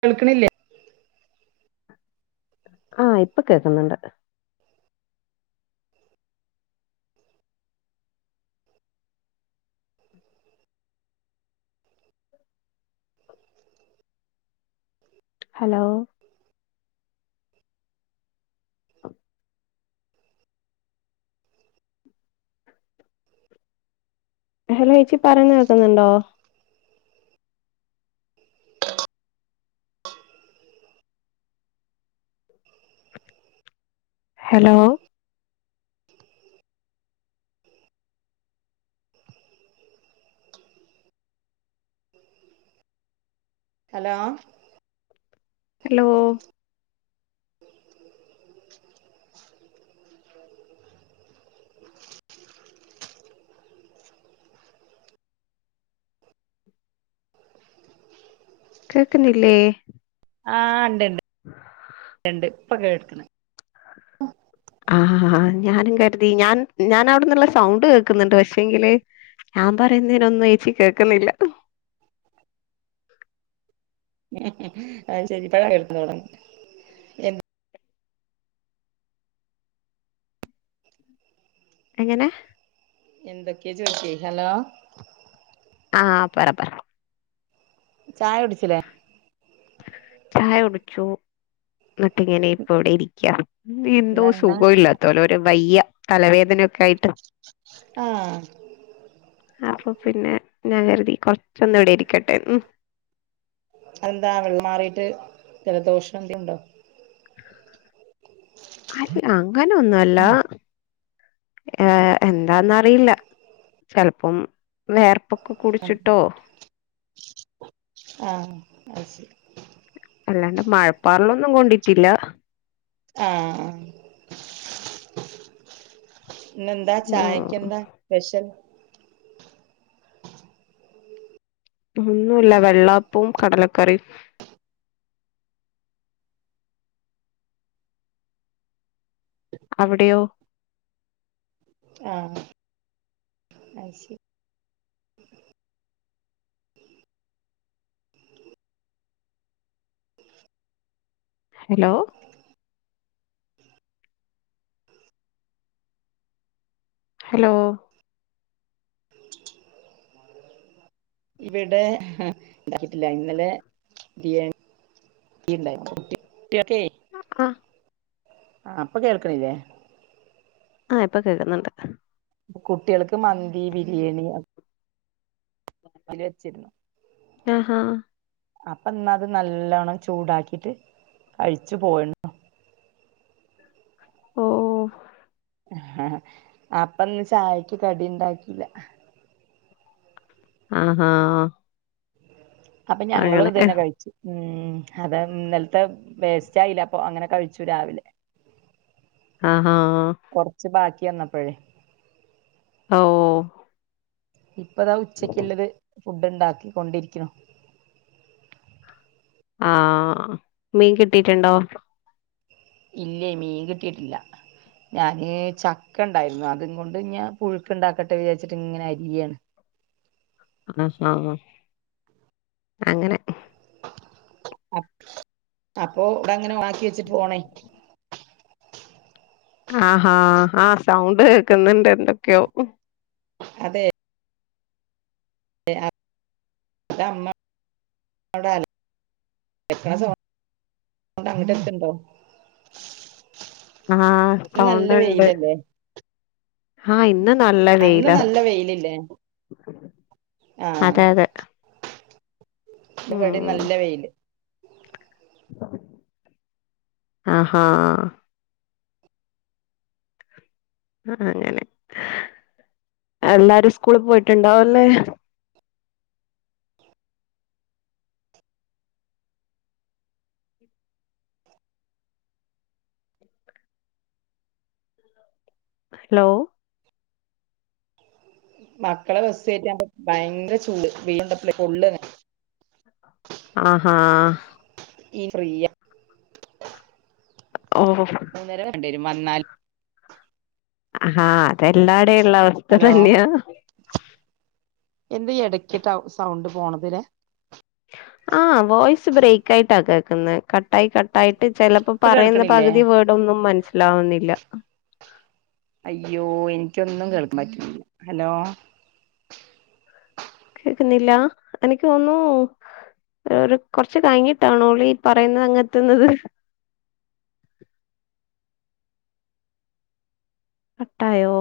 കേൾക്കണില്ലേ ആ ഇപ്പൊ കേക്കുന്നുണ്ട് ഹലോ ഹലോ ചച്ചി പറന്ന് നിക്കുന്നുണ്ടോ ഹലോ ഹലോ ഹലോ കേക്കുന്നില്ലേ ആ ഉണ്ട്ണ്ട്ണ്ട് ഇപ്പൊ കേക്കണ ആഹ ഞാനും കരുതി ഞാൻ ഞാൻ അവിടന്നുള്ള സൗണ്ട് കേക്കുന്നുണ്ട് പക്ഷേങ്കില് ഞാൻ പറയുന്നതിനൊന്നും ഏച്ചി കേക്കുന്നില്ല ഉ അത് ശരി പഴക എടുത്ത തുട എ എങ്ങനെ എന്തൊക്കെയ ചോദച്ചി ഹലോ ആഹ ബരാ പറർ ചായ കുടിച്ചിലെ ചായ കുടിച്ചു എന്നിട്ടെ ഇങ്ങനെ ഇപ്പ ഇവിടെ ഇരിക്കാ എന്തോ ഇന്നെന്താ സുഖ ഇല്ലാത്തോലെ ഒരു വയിയ തലവേദനൊക്കെ ആയിട്ട് ആഹ അപ്പൊ പിന്നെ ഞാൻ കരുതി കുറച്ചൊന്ന ഇവിടൊയിരിക്കും അതെന്താ വെള്ളമാറിട്ട് ജലദോഷം എന്ന്ത ഉണ്ടോ അല്ല അങ്ങനെൊന്നല്ല ഏർ എന്താന്നറിയില്ല ചിലപ്പം വേർപ്പൊക്കെ കുടിച്ചിട്ടോ എശ അല്ലാണ്ട് മഴപ്പാറിലൊന്നും കൊണ്ടിട്ടില്ല ആഹ ആ ഇെന്താ ഉം ചായക്ക് എന്താ സ്പെഷ്യൽ ഒന്നുമല്ല വെള്ളാപ്പവും കടലക്കറും അവിടെയോ ആഹ അ ശരി ഹലോ ഹലോ ഇവിടെ ഇണ്ടാക്കിട്ടില്ല ഇന്നലെ ബിരിയാണി ഇണ്ടാക്കീട്ട് ആഹ് ആ ഇപ്പൊ കേൾക്കണില്ലേ ആ ഇപ്പൊ കേൾക്കുന്നുണ്ട് കുട്ടികൾക്ക് മന്തി ബിരിയാണി ലെ വച്ചിരുന്നു ആ ആ അപ്പൊ ഇന്നത് നല്ലോണ്ണം ചൂടാക്കിട്ട് കഴിച്ചു പോയിണ് ഓ ഓ അപ്പന്ന് ചായക്ക് കടി ഇണ്ടാക്കില്ല ആഹാ അപ്പൊ ഞങ്ങളും അങ്ങനെ ഇത് തന്നെ കഴിച്ചു ഉം അത് ഇന്നലത്തെ വേസ്റ്റ് ആയില്ല അപ്പൊ അങ്ങനെ കഴിച്ചു രാവിലെ ആഹ ആ എന്നപ്പഴേ ഓ ഇപ്പതാ ഉച്ചക്കുള്ളത് ഫുഡ് ഉണ്ടാക്കൊണ്ടിരിക്കുണു ആ മീൻ കിട്ടിട്ടുണ്ടോ ഇല്ലേ മീൻ കിട്ടീട്ടില്ല ഞാന് ചക്ക ഇണ്ടായിരുന്നു അതും കൊണ്ട് ഞ പുഴുക്ക്ണ്ടാക്കട്ടെ വിചാരിച്ചിട്ട് ഇങ്ങനെ അരിയാണ് ആ അങ്ങനെ അപ്പോ ഇവിടെ ങ്ങനെ ഓണാക്കി വെച്ചിട്ട് ഫോണേ ആഹാ ആ സൗണ്ട് കേക്കുന്നുണ്ട് എന്തൊക്കെയോ അതെ [inaudible] [inaudible] അങ്ങിട്ട് കേക്കുണ്ടോ ആ സൗണ്ട് ണ്ട് ആ ഇന്ന നല്ല അന്ന് വെയില നല്ല വെയിലില്ലേ അതെ അതെ ഇവടിം ഉം നല്ല വെയില് ആഹാ ആ അങ്ങനെ എല്ലാരും സ്കൂളി പോയിട്ടുണ്ടാവല്ലേ ഹലോ മക്കളെ ബസ് കെട്ടിയാണ്ട് ഭയങ്കര ചൂട് വെയിൽ കൊണ്ടപ്പളിങ്ങനെ പൊള്ളാന്നെ ആഹാ ഇനി ഫ്രീയാ ഓ വന്നാല് ആഹ അതെല്ലാടെള്ള അവസ്ഥ ഹലോ തന്നെയാ എന്ത് ഇടക്കിട്ടാ സൗണ്ട് പോണത് ലേ ആഹ് വോയിസ് ബ്രേക്ക് ആയിട്ടാ കട്ടായി കട്ടായിട്ട് ചിലപ്പോ ഇപ്പൊ പറയുന്ന കേൾക്കണില്ലേ പകുതി വേർഡോന്നും മനസ്സി ലാവുന്നില്ല അയ്യോ എനിക്കൊന്നും കേൾക്കാൻ പറ്റില്ല ഹലോ കേക്കുന്നില്ല എനിക്ക് തോന്നുന്നു കൊറച്ച് കഴിഞ്ഞിട്ടാണോ നമ്മളീ പറയുന്നത് അങ്ങത്തുന്നത് [inaudible] കട്ടായോ